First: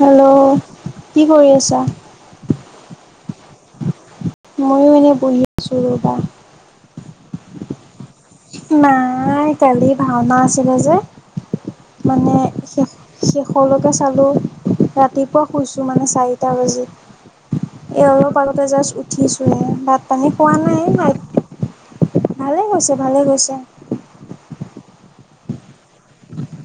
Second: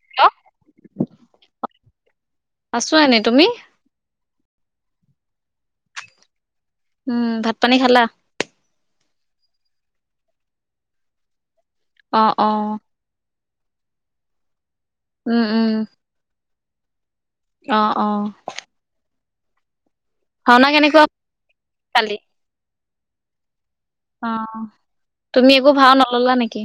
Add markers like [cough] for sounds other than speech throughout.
Hello কি কৰি আছা আছো এনি তুমি ময়ো এনেই বহি আছোঁ ৰ'বা উম ভাত পানী খালা নাই কালি ভাওনা আছিলে যে অ মানে অ শেষ শেষলৈকে চালো ৰাতিপুৱা উম উম শুইছো মানে চাই টা বাজ অ এই অ অলপ আগতে জাষ্ট উঠিছো হে তাত পানী পোৱা ভাওনা নাই কেনেকুৱা নাই কালি ভালে গৈছে ভালে গৈছে অ তুমি একো ভাও নললা নেকি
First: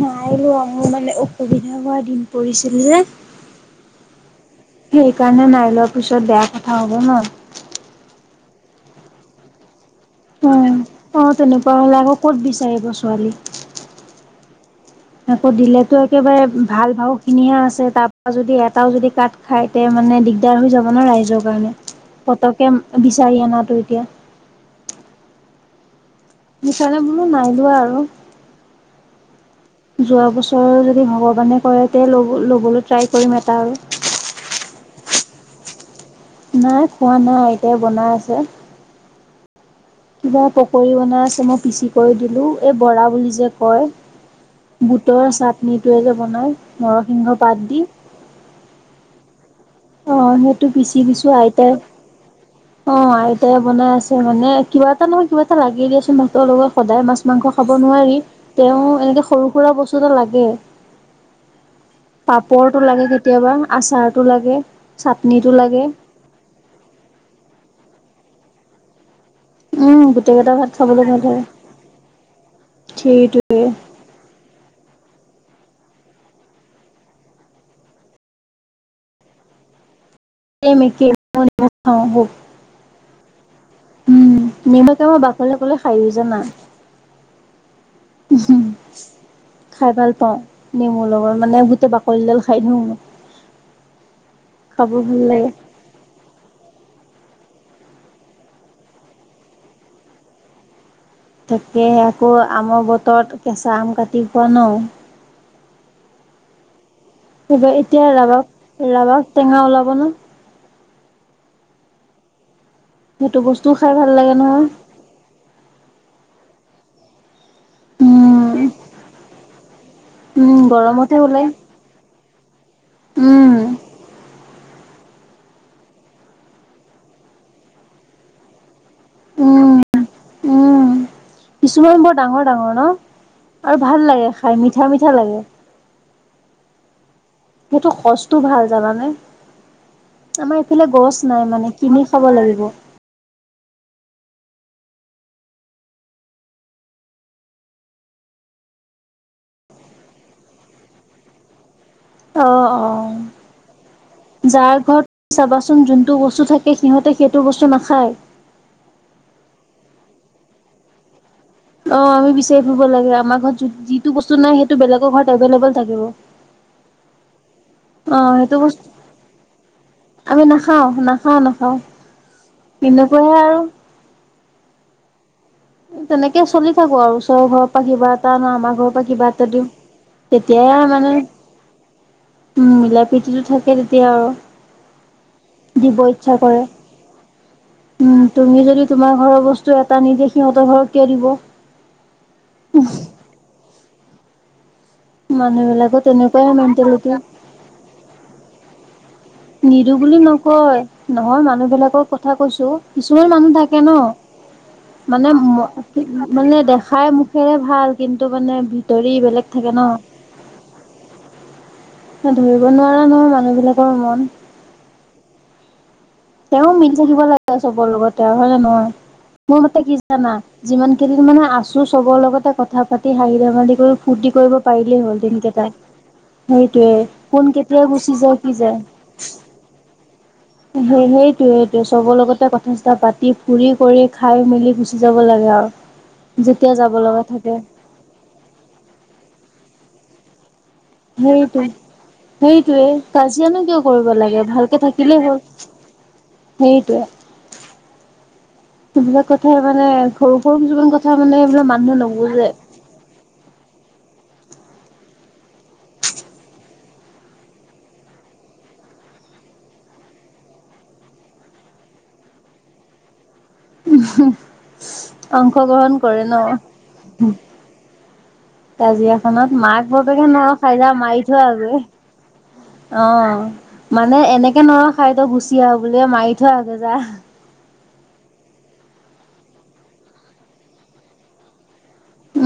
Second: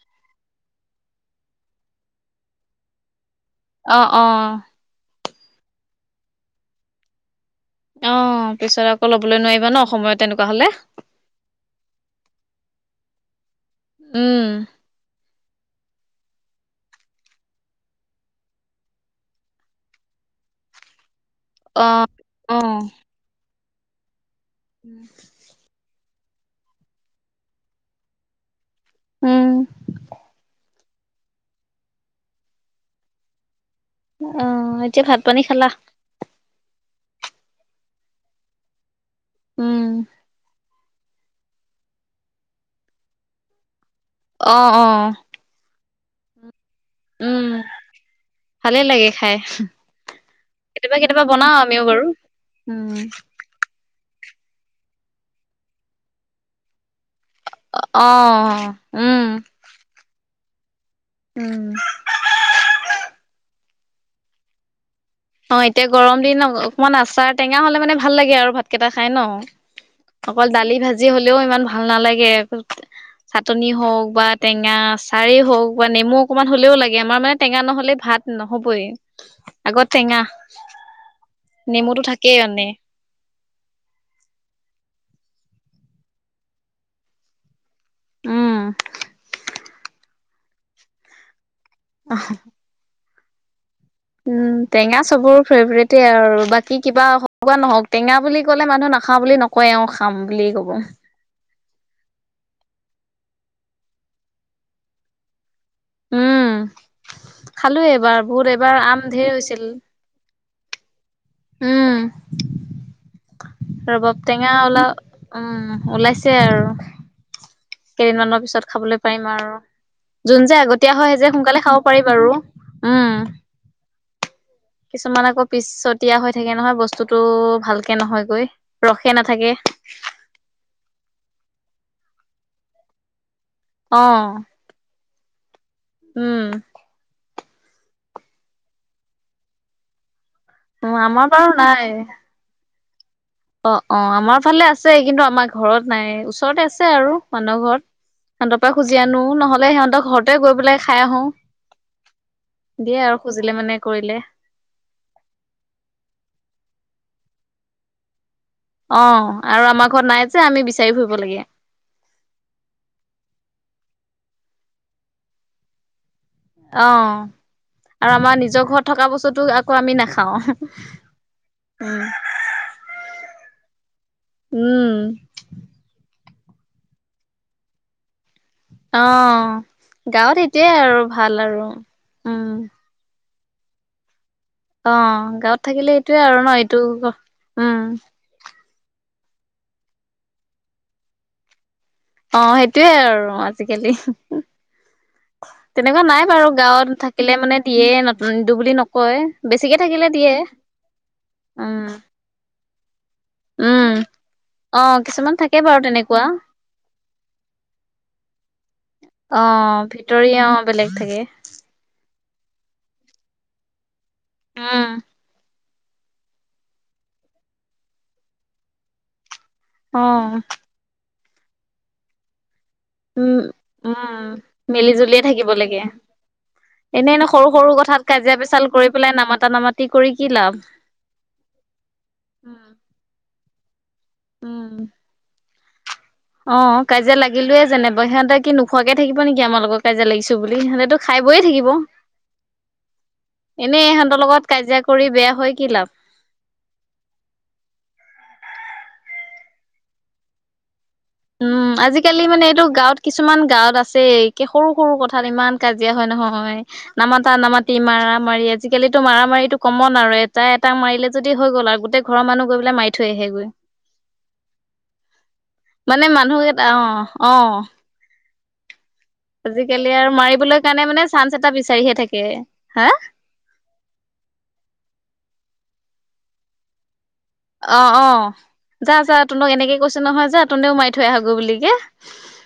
নাই ৰোৱা মোৰ মানে অসুবিধা হোৱা দিন পৰিছিল যে আহ অ সেইকাৰণে নাই লোৱা পিছত বেয়া কথা হ'ব ন। অ পিছত আকৌ লবলৈ নোৱাৰিবা ন। সময়ত তেনেকুৱা অ হলে অ তেনেকুৱা হলে আকৌ ক'ত বিচাৰিব ছোৱালী। উম আকৌ দিলেতো একেবাৰে ভাল ভাও খিনিহে আছে তাৰ পৰা যদি এটাও যদি কাঠ খাই তে মানে দিগদাৰ হৈ যাব ন ৰাইজৰ কাৰণে অ পতকে বিচাৰি অনাতো এতিয়া উম বিচাৰে বোলো নাই লোৱা আৰু উম যোৱা বছৰৰ যদি ভগৱানে কৰে তে ল' ল'বলৈ ট্ৰাই কৰিম এটা আৰু আহ এতিয়া ভাত পানী খালা। নাই খোৱা নাই এতিয়া বনাই আছে। উম কিবা পকী বনাই আছে মই পিচি কৰি দিলো এই বৰা বুলি যে কয় অ অ বুটৰ চাটনিটয়ে যে বনাই। নৰসিংহ উম পাত দি, ভালে লাগে খাই অ সেইটো কেতিয়াবা পিচি কেতিয়াবা দিছো বনাও আইতাই আমিও বাৰু উম অ আইতাই বনাই আছে মানে কিবা এটা নহয় কিবা এটা লাগি দিয়াচোন ভাতৰ লগত সদায় মাছ মাংস খাব অ নোৱাৰি তেওঁ উম এনেকৈ সৰু সুৰা বস্তু এটা লাগে উম পাপৰটো লাগে কেতিয়াবা আচাৰটো লাগে। চাটনিটো অ লাগে এতিয়া গৰম দিন অকমান আচাৰ টেঙা হলে মানে ভাল লাগে আৰু ভাতকেইটা খাই ন। উম গোটেই অকল কেইটা ভাত দালি খাবলৈ ভাজি ভাল হ'লেও হয় ইমান ভাল নালাগে সেইটোৱে চাটনি হওক বা টেঙা আচাৰেই হওক বা নেমু অকমান হ'লেও লাগে আমাৰ মানে টেঙা নহ'লে ভাত নহ'বই। আগত টেঙা চনে মিকি কে নেমুটো খওঁ বহুত। থাকেই মানে উম নিমখে মই বাকলৈ গলে খাৰও জানা উম খাই ভাল পাও নেমুৰ লগত মানে টো বাকলিডাল খাই দিওঁ উম খাব টেঙা ভাল চবৰ লাগে ফেভৰেট আৰু বাকী কিবা এনেকুৱা নহওক টেঙা বুলি কলে মানুহ নাখাওঁ বুলি নকয় আৰু খাম বুলিয়েই কব। থাকে আকৌ আমৰ বতৰত কেঁচা আম কাটি পোৱা নও উম এইবাৰ খালোয়ে এতিয়া এবাৰ ৰাবাব বহুত এবাৰ আম ৰাবাব ঢেৰ টেঙা হৈছিল ওলাব ন উম সেইটো বস্তুও খাই ভাল ৰবাব লাগে টেঙা নহয় ওলা উম ওলাইছে আৰু কেইদিনমানানৰ উম পিছত খাবলৈ পাৰিম আৰু যোন উম যে আগতীয়া হয় গৰমতহে সেই যে ওলাই সোনকালে খাব পাৰিম আৰু উম কিছুমান আকৌ পিছটীয়া হৈ থাকে নহয় বস্তুতটো ভালকে নহয়গৈ। ৰসে নাথাকে। উম উম কিছুমান বৰ ডাঙৰ ডাঙৰ ন। আৰু অ ভাল লাগে খাই মিঠা মিঠা লাগে। উম সেইটো কচটো ভাল জানানে আমাৰ ইফালে উ আমাৰ গছ নাই মানে কিনি খাব লাগিব। অহ অহ আমাৰ ফালে আছে কিন্তু আমাৰ ঘৰত নাই ওচৰতে আছে আৰু মানুহ ঘৰত। সিহঁতৰ পৰা খুজি আনো নহলে সিহঁতক ঘৰতে গৈ পেলাই খাই আহো। অ অ দিয়ে আৰু খুজিলে মানে কৰিলে যাৰ ঘৰত চাবাচোন যোনটো বস্তু থাকে সিহঁতে সেইটো বস্তু নাখায়। অহ আৰু আমাৰ ঘৰত নাই যে আমি বিচাৰি ফুৰিব লাগে। অহ আমি বিচাৰি ফুৰিব লাগে আমাৰ ঘৰত যিটো বস্তু নাই বেলেগৰ ঘৰত অভেলেবুল থাকিব। অহ আৰু অ আমাৰ সেইটো নিজৰ বস্তু ঘৰত থকা বস্তুতো আকৌ আমি নাখাওঁ আমি নাখাওঁ নাখাওঁ নাখাওঁ এনেকুৱাই আৰু উম তেনেকে চলি থাকো আৰু ওচৰ ঘৰৰ আশীৰ্বাদ তাৰপা আমাৰ ঘৰৰ পৰা কিবা এটা অ', দিওঁ গাঁৱত সেইটোয়ে তেতিয়াই আৰু মানে ভাল আৰু। উম মিলা প্ৰীতিতো থাকে তেতিয়া আৰু অ গাঁৱত থাকিলে দিব এইটোয়ে ইচ্ছা আৰু ন কৰে এইটো উম তুমি যদি তোমাৰ ঘৰৰ বস্তু এটা নিদিয়ে সিহঁতৰ ঘৰত কিয় দিব? অ সেইটোয়ে আৰু আজিকালি মানুহ বিলাকৰ তেনেকুৱা নাই তেনেকুৱাই বাৰু গাঁৱত মেণ্টেলিটি থাকিলে মানে দিয়ে নতুন নিদওঁ বুলি নক। নিৰু বুলি নকয় নহয় মানুহ উম, বিলাকৰ কথা কৈছো। কিছুমান মানুহ থাকে উম। ন অ', মানে কিছুমান থাকে বাৰু তেনেকুৱা মানে দেখাই মুখেৰে ভাল কিন্তু মানে ভিতৰি বেলেগ অ থাকে ন ভিতৰীয়া বেলেগ থাকে ধৰিব নোৱাৰা নহয় মানুহ বিলাকৰ মন আহ তেওঁ মিলি থাকিব লাগে চবৰ লগতে তেওঁ হয় নে নহয় মোৰ মতে কি জানা অ', যিমান সেইদিন মানে আছো চবৰ লগতে কথা কথা পাতি উম, হাঁহি ধেমালি কৰি উম, ফূৰ্তি কৰিব মিলি পাৰিলেই হ'ল জুলিয়ে থাকিব দিনকেইটাই লাগে। সেইটোয়ে এনে এনে সৰু কোন সৰু কেতিয়াই কথাত গুচি কাজিয়া যায় কি পেচাল যায় কৰি পেলাই নামাতা নামাতি কৰি কি লাভ। সেই সেইটো সেইটোৱে চবৰ লগতে কথা চথা পাতি ফুৰি কৰি খাই মেলি গুচি যাব লাগে আৰু অহ যেতিয়া যাব কাজিয়া লগা থাকে লাগিলোয়ে যেনেবা সিহঁতে কি নোখোৱাকে থাকিব নেকি আমাৰ লগত কাজিয়া লাগিছো বুলি। সিহঁতেতো খাই বই সেইটো থাকিব। সেইটোৱে কাজিয়ানো কিয় এনেই কৰিব ইহঁতৰ লাগে লগত ভালকে কাজিয়া কৰি থাকিলেই বেয়া হ'ল। হৈ কি লাভ। সেইটোয়ে সেইবিলাক কথা মানে সৰু সৰু কিছুমান কথা মানে এইবিলাক উম মানুহে আজিকালি মানে নুবুজে। এইটো গাঁৱত কিছুমান গাঁৱত আছেই সৰু সৰু কথাত ইমান কাজিয়া হয় নহয় নামাতা নামাতি মাৰা মাৰি আজিকালি মাৰ মাৰি এইটো কমন আৰু এটা এটাক মাৰিলে যদি হৈ গ'ল আৰু গোটেই ঘৰৰ মানুহ গৈ পেলে মাৰি থৈ আহেগৈ। অংশগ্ৰহণ মানে কৰে মানুহ ন। এটা অ অ কাজিয়াখনত মাক আজিকালি আৰু বাপেকে মাৰিবলৈ নৰখাই কাৰণে যা মানে মাৰি চান্স থৈ এটা আগে বিচাৰিহে থাকে হা অ মানে এনেকে নৰ খাইত গুচি আহ বুলিয মাৰি থৈ আগে যা অ অ যা যা তোনক এনেকে কৈছে নহয় যে তোনেও মাৰি থৈ আহোগে বুলি কে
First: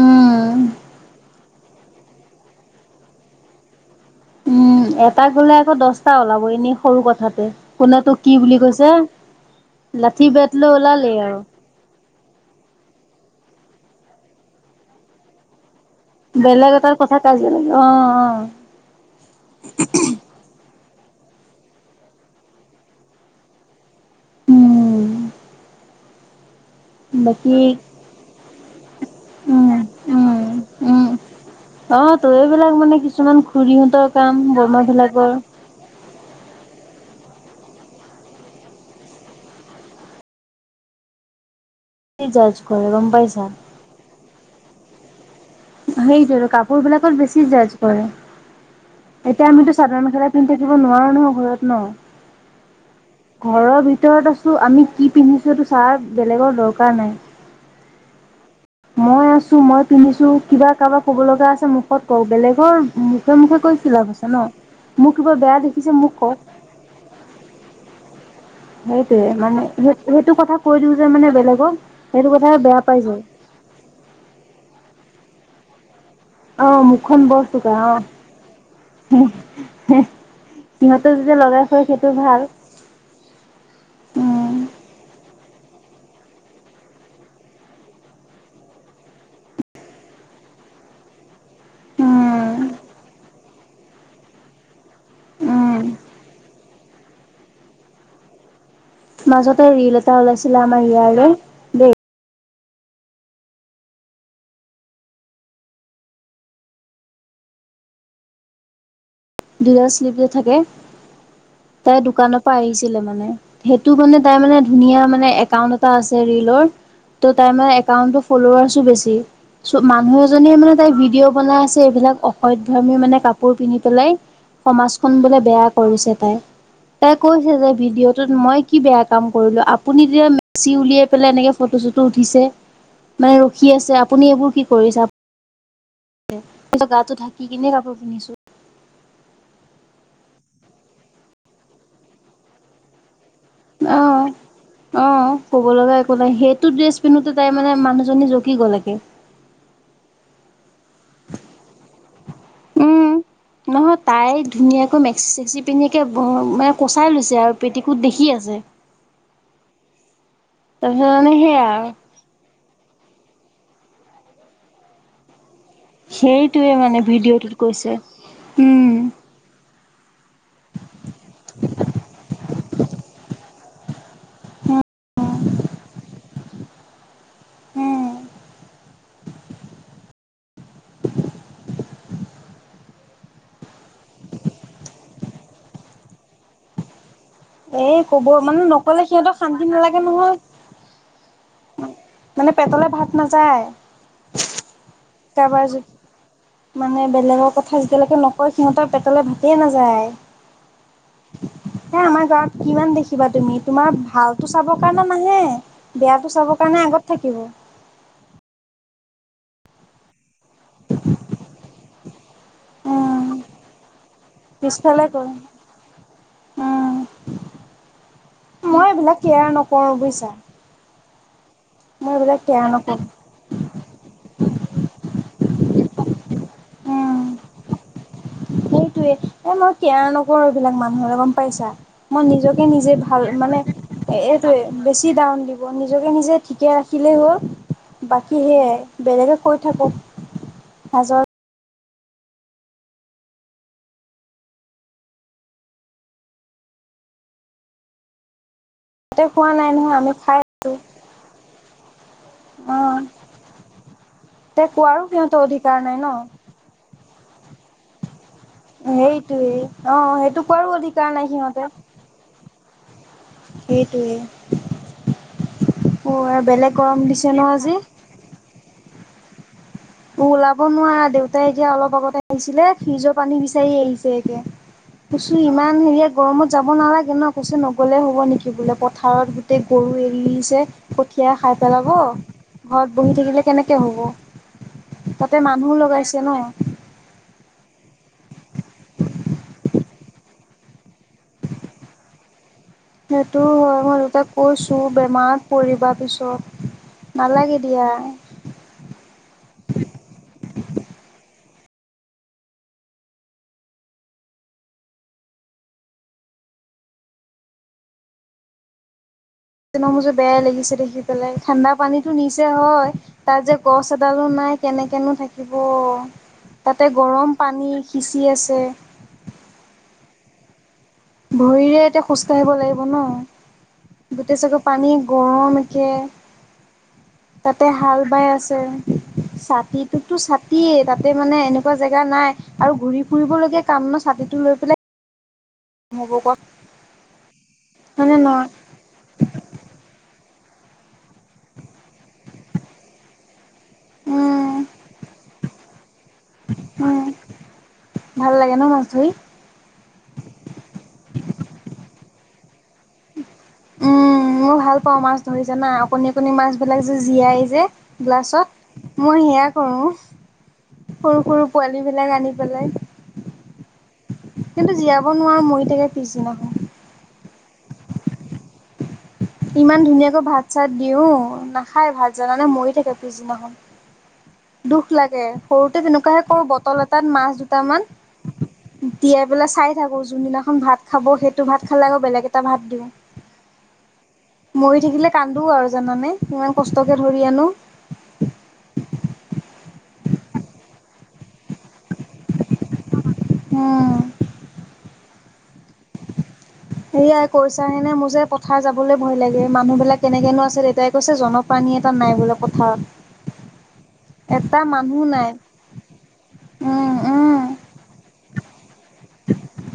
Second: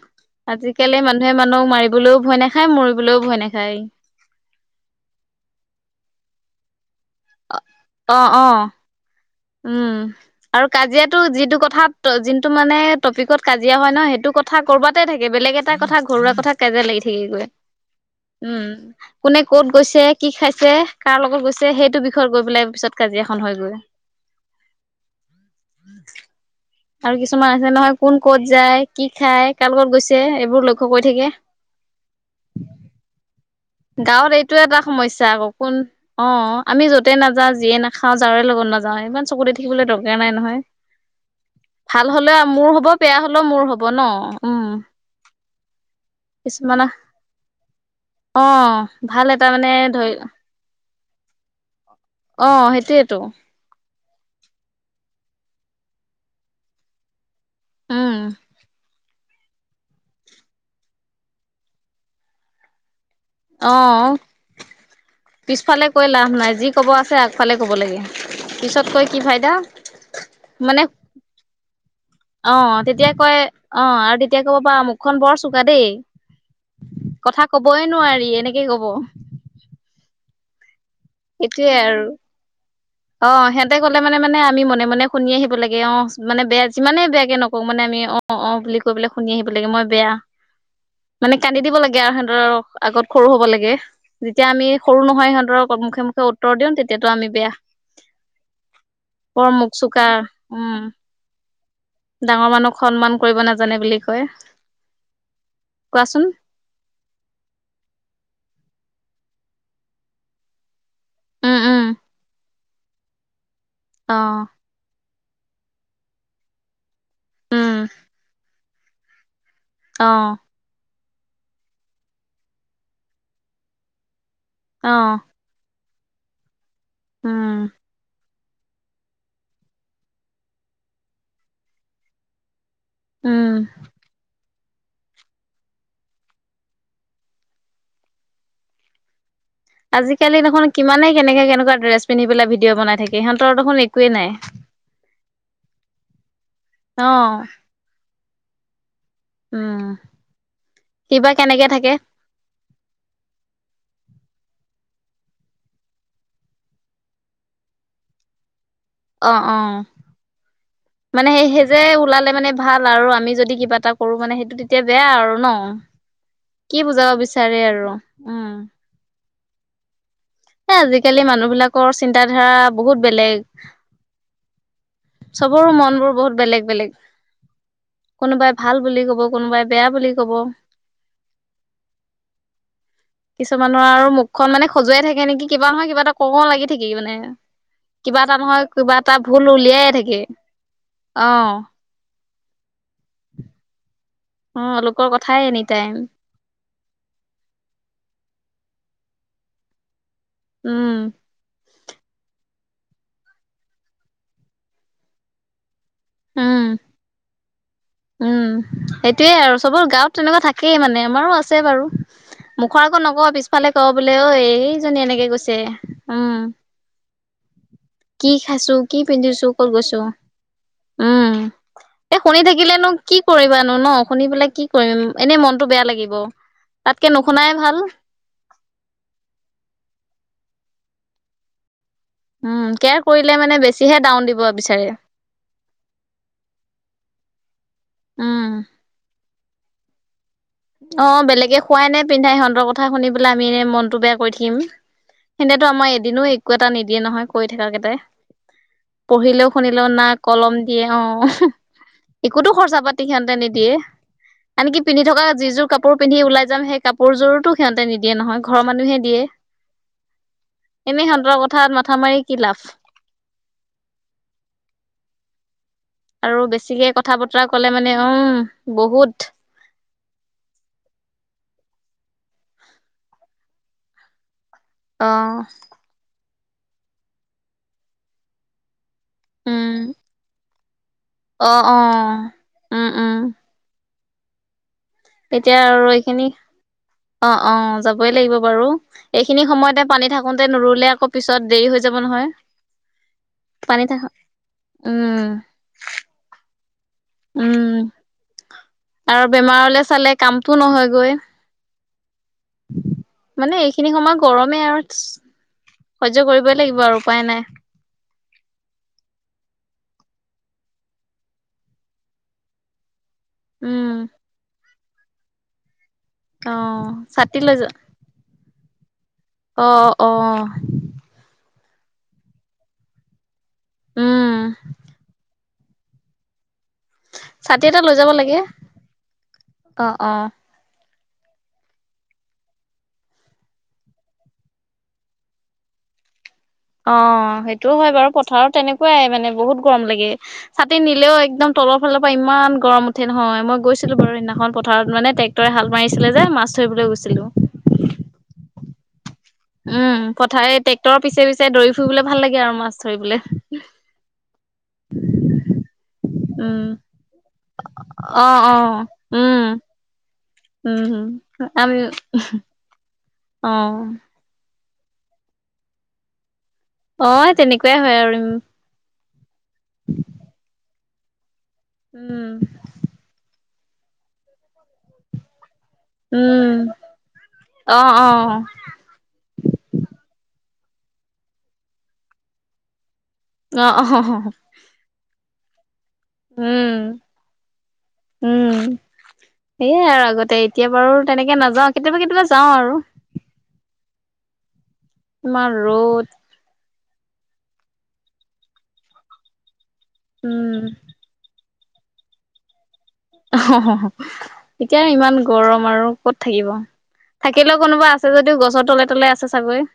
উম, আজিকালি মানুহে মানুহ মাৰিবলৈও ভয় নাখায় মৰিবলৈও ভয় নাখায় উম এটা গলে আকৌ দহটা ওলাব এনে সৰু কথাতে কোনে তো অ কি অ বুলি কৈছে উম লাঠি বেট আৰু লৈ ওলালেই কাজিয়াটো আৰু। যিটো কথাত যিটো মানে টপিকত কাজিয়া হয় ন সেইটো কথা কৰ'বাতে থাকে বেলেগ এটা কথা ঘৰুৱা কথাত বেলেগ কাজিয়া এটাৰ লাগি কথা থাকেগৈ কাজিয়া লাগে অ', অ', উম কোনে কত গৈছে কি খাইছে। কাৰ লগত গৈছে সেইটো বিষয়ত গৈ পেলাই পিছত কাজিয়াখন হৈ গৈ। উম উম আৰু কিছুমান বাকী আছে নহয় কোন কত যায় কি খাই উম, কাৰ লগত গৈছে উম, এইবোৰ লক্ষ্য কৰি উম। থাকে অ ত এইবিলাক মানে কিছুমান। খুৰীহঁতৰ গাঁৱত কাম এইটো এটা বৰমা সমস্যা বিলাকৰ আকৌ কোন অ আমি য'তে নাযাওঁ যিয়ে নাখাওঁ যাৰে লগত নাযাওঁ ইমান চকু দি থাকিবলৈ দৰকাৰ নাই নহয় উ ভাল হলেও মোৰ হব বেয়া হলেও মোৰ হব ন উম সেইটো কাপোৰ কিছুমানে বিলাকত বেছি জাজ কৰে। অ ভাল এটা এতিয়া মানে আমিতো চাদৰ ধৰি মেখেলা পিন্ধি থাকিব নোৱাৰো ন ঘৰত ন। অ সেইটোৱেইতো। ঘৰৰ ভিতৰত আছোঁ আমি কি পিন্ধিছোঁ এইটো ছাৰ বেলেগৰ দৰকাৰ নাই। উম। মই আছো মই পিন্ধিছো কিবা কাৰবাক ক'ব লগা আছে মুখত কওক বেলেগৰ। মুখে মুখে অ কৈ চিলাব আছে ন। মোক কিবা বেয়া পিছফালে দেখিছে কৈ মোক লাভ কওক। নাই যি ক'ব আছে আগফালে ক'ব লাগে পিছত কৈ কি সেইটোয়ে ফাইদা মানে সেই সেইটো কথা কৈ দিওঁ যে মানে বেলেগক সেইটো কথা অ বেয়া পাই তেতিয়া যায়। কয়, অ আৰু তেতিয়া ক'ব পাৰা মুখখন বৰ চোকা দেই। অ', মুখখন বৰ কথা চোকা কবই অ'। নোৱাৰি এনেকে কব। সিহঁতে যেতিয়া লগাই সেইটোয়ে থয় আৰু সেইটো ভাল। অ সিহঁতে কলে মানে মানে উম। আমি মনে মনে শুনি আহি লাগে অ মানে বেয়া যিমানে বেয়াকে নকওঁক মানে আমি অ অ বুলি কৈ পেলাই শুনি আহিব লাগে মই বেয়া। মানে কান্দি দিব লাগে আৰু সিহঁতৰ উম, আগত সৰু হ'ব লাগে যেতিয়া আমি সৰু নহয় সিহঁতৰক মুখে উম। মুখে উত্তৰ দিওঁ তেতিয়াতটো আমি বেয়া। বৰ মাজতে মুখ ৰিল চোকা এটা ওলাইছিলে উম আমাৰ ইয়াৰ আৰু দেই। ডাঙৰ মানুহক সন্মান কৰিব নাজানে বুলি কয়। কোৱাচোন আ [unintelligible] দুটা শ্লিপ যে থাকে উম উম তাই দোকানৰ পৰা আহিছিলে মানে। সেইটো মানে অ তাই মানে ধুনীয়া মানে একাউণ্ট এটা আছে ৰিলৰ ত তাই মানে উম একাউণ্টটো ফল্লোৱাৰ্ছ বেছি অ মানুহ এ মানে তাই ভিড বনাই আছে এইবিলাক অসচধৰ্মী মানে কাপোৰ পিন্ধি পেলাই অ সমাজখন বোলে বেয়া কৰিছে তাই তাই উম কৈছে যে ভিডিঅ'টোত মই কি বেয়া কাম কৰিলো আপুনি তেতিয়া মেচি উলিয়াই পেলাই এনেকে ফটো চটো উঠিছে মানে উম ৰখি আছে আপুনি এইবোৰ কি কৰিছে কি গাটো ঢাকি কিনে কাপোৰ পিন্ধিছো। আজিকালি দেখুন কিমানে কেনেকে কেনেকুৱা ড্ৰেছ পিন্ধি পেলাই ভিডিঅ' বনাই থাকে সিহঁতৰ দেখোন অ একোৱে নাই। অ ক'ব লগা একো নাই সেইটো ড্ৰেছ পিন্ধোতে অ', তাই মানে মানুহজনী কি কলেগে উম কিবা কেনেকে থাকে। উম নহয় তাই ধুনীয়াকৈ মেক্সি চেক্সি পিন্ধে মানে কচাই লৈছে আৰু পেটিকোত দেখি আছে অহ অ তাৰপিছত মানে সেই সেয়া সেই যে আৰু ওলালে মানে ভাল আৰু আমি যদি কিবা এটা কৰো মানে সেইটো তেতিয়া বেয়া আৰু ন সেইটোৱে কি মানে বুজাব ভিডিঅ'টোত বিচাৰে আৰু কৈছে উম। এ আজিকালি মানুহ বিলাকৰ চিন্তা ধাৰা বহুত বেলেগ। চবৰো মনবোৰ বহুত বেলেগ বেলেগ। কোনোবাই ভাল বুলি কব কোনোবাই বেয়া বুলি কব। কিছুমানৰ আৰু মুখখনন মানে খজুৱাই থাকে থাকে নেকি কিবা নহয় কিবা এটা কওঁ লাগি থাকে মানে। এই কিবা ক'ব এটা নহয় মানে কিবা নক'লে এটা সিহঁতক ভুল শান্তি উলিয়াই নালাগে থাকে নহয় অ। মানে পেটলে ভাত নাযায় অ', লোকৰ কথাই এনি কাৰবাৰ টাইম মানে বেলেগৰ কথা যেতিয়ালৈকে নক নকয় সিহঁতৰ পেটলৈ ভাতে নাযায় উম। হ আমাৰ ঘৰত কিমান দেখিবা তুমি তোমাৰ ভালতো চাবৰ কাৰণে নাহে বেয়াটো চাবৰ উম। কাৰণে আগত থাকিব। উম, সেইটোয়ে আৰু চবৰ গাৱত তেনেকুৱা থাকেই মানে আমাৰো আছে বাৰু। মুখৰ আকৌ নকও উম পিছফালে ক বোলে ঐ এইজনী পিছফালে এনেকে গৈ কৈছে উম, কি খাইছো মই কি এইবিলাক কেয়াৰ পিন্ধিছো ক'ত গৈছো উম, মোৰ এইবিলাক কেয়াৰ লাগিলেনো নকৰোঁ। কি কৰিবানো ন শুনি পেলাই কি কৰিম। এনেই মনতটো বেয়া লাগিব তাতকে উম নুশুনাই ভাল। সেইটোৱে এ মই কেয়াৰ নকৰো এইবিলাক মানুহলে গম পাইছা। মই উম, নিজকে নিজে কেয়াৰ ভাল কৰিলে মানে বেছিহে ডাউন দিব এইটোৱে বিচাৰে। বেছি ডউন দিব নিজকে নিজে ঠিকে ৰাখি হ'ল উম, বাকী সেয়াই বেলেগে কৈ থাকক অ হাজৰ বেলেগে খোৱাই নে পিন্ধাই সিহঁতৰ কথা শুনি পেলাই আমি এনে মনটো বেয়া কৰি থাকিম। হেতেটো আমাৰ এদিনো একো এটা নিদিয়ে নহয় কৈ থকা কেইটাই তাতে পঢ়িলেও খোৱা নাই শুনিলেও নহয় না আমি খাই কলম আছো দিয়ে অ একোতো অ খৰচা পাতি সিহঁতে নিদিয়ে তে আনকি পিন্ধি কোৱাৰো থকা সিহঁতৰ যি যোৰ অধিকাৰ কাপোৰ নাই ন পিন্ধি উলাই যাম সেই কাপোৰযোৰতো সিহতে নিদিয়ে নহয়। ঘৰৰ মানুহে দিয়ে সেইটোৱে অ সেইটো কোৱাৰো এনে অধিকাৰ নাই সিহঁতৰ সিহঁতে কথাত মাথা মাৰি কি লাভ। সেইটোৱে অ আৰু বেলেগ বেছিকে গৰম কথা দিছে ন বতৰা আজি কলে মানে উম বহুত ওলাব নোৱাৰা দেউতাই এতিয়া অলপ আগতে আহিছিলে ফ্ৰিজৰ পানী বিচাৰি আহিছে এতিয়া। অ কৈছে ইমান হেৰিয়া গৰমত যাব নালাগে ন কছে নগলে হ'ব নেকি বোলে প পথাৰত গোটেই উম গৰু এলিছে কঠীয়া অ খাই অ পেলাব উম ঘৰত উম বহি থাকিলে কেনেকে হ'ব তাতে এতিয়া মানুহ আৰু লগাইছে এইখিনি, ন অ অ যাব লাগিব বাৰু এইখিনি সময়তে পানী থাকোতে নুৰুলে আকৌ পিছত দেৰি হৈ যাব নহয়। সেইটো হয় পানী মই থাক দেউতাক কৈছো উম বেমাৰত পৰিবা পিছত। নালাগে দিয়া। উম, আৰু বেমাৰলে চালে কামটো নহয়গৈ মানে এইখিনি সময় গৰমে আৰু সহ্য কৰিবই লাগিব আৰু উপায় নাই [unintelligible] মোৰ বেয়াই লাগিছে দেখি পেলাই ঠাণ্ডা পানীতো নিচে হয় তাত যে গছ উম এডালো নাই কেনেকৈনো থাকিব অ তাতে গৰম ছাতি লৈ যা পানী সিচি আছে। অ অ ভৰিৰে এতিয়া খোজ কাঢ়িব লাগিব ন উম গোটেই চাগে পানী গৰম একে ছাতি তাতে এটা লৈ হাল যাব বাই লাগে আছে অ অ ছাতিটোতো ছাতিয়ে তাতে মানে এনেকুৱা জেগা নাই আৰু ঘূৰি ফুৰিবলগীয়া কাম ন ছাতিটো লৈ পেলাই হ'ব কওক অ সেইটোও হয় বাৰু পথাৰত তেনেকুৱাই মানে বহুত গৰম লাগে ছাতি নিলেও একদম তলৰ ফালৰ পৰা ইমান গৰম উঠে নহয় মই গৈছো ছিলো বাৰু সেইদিনাখন উম পথাৰত মানে ট্ৰেক্টৰে হাল মাৰিছিলে যে মাছ ধৰিবলৈ উম গৈছিলো ভাল লাগে ন মাছ ধৰি? উম পথাৰে ট্ৰেক্টৰৰ পিছে পিছে দৌৰি ফুৰিবলৈ ভাল লাগে আৰু মাছ ধৰিবলৈ উম মোৰ ভাল পাওঁ মাছ ধৰি জানা, অকণী অকনি উম মাছবিলাক যে জীয়াই যে অ অ গ্লাছত মই উম সেয়া কৰো উম সৰু হম সৰু আমি পোৱালী বিলাক আনি পেলাই অ কিন্তু জীয়াব নোৱাৰো মৰি থাকে পিছদিনাখন অ তেনেকুৱাই হয় আৰু ইমান ধুনীয়াকৈ ভাত চাত দিও নাখায় ভাত উম জানানে মৰি থাকে পিছদিনাখন। দুখ লাগে সৰুতে উম তেনেকুৱাহে কৰো উম বটল এটাত মাছ অ দুটামান অ তিয়াই পেলাই চাই থাকো যোনবিলাক খন ভাত খাব সেইটো ভাত খালে আকৌ বেলেগ এটা ভাত দিওঁ। অ অ হ মৰি থাকিলে কান্দো আৰু জানানে ইমান কষ্টকে ধৰি আনো সেইয়াই আৰু আগতে এতিয়া বাৰু তেনেকে নাযাওঁ কেতিয়াবা কেতিয়াবা যাওঁ আৰু উম। ইমান ৰদ সেয়াই কৈছা হেনে মোৰ যে পথাৰ যাবলৈ ভয় লাগে মানুহ বিলাক কেনেকেনো আছে। উম দেতাই কৈছে জনক পানী এটা নাই বোলে পথাৰত অ এটা এতিয়া মানুহ ইমান নাই গৰম আৰু ক'ত থাকিব উম উম থাকিলেও কোনোবা আছে যদিও গছৰ তলে তলে আছে চাগৈ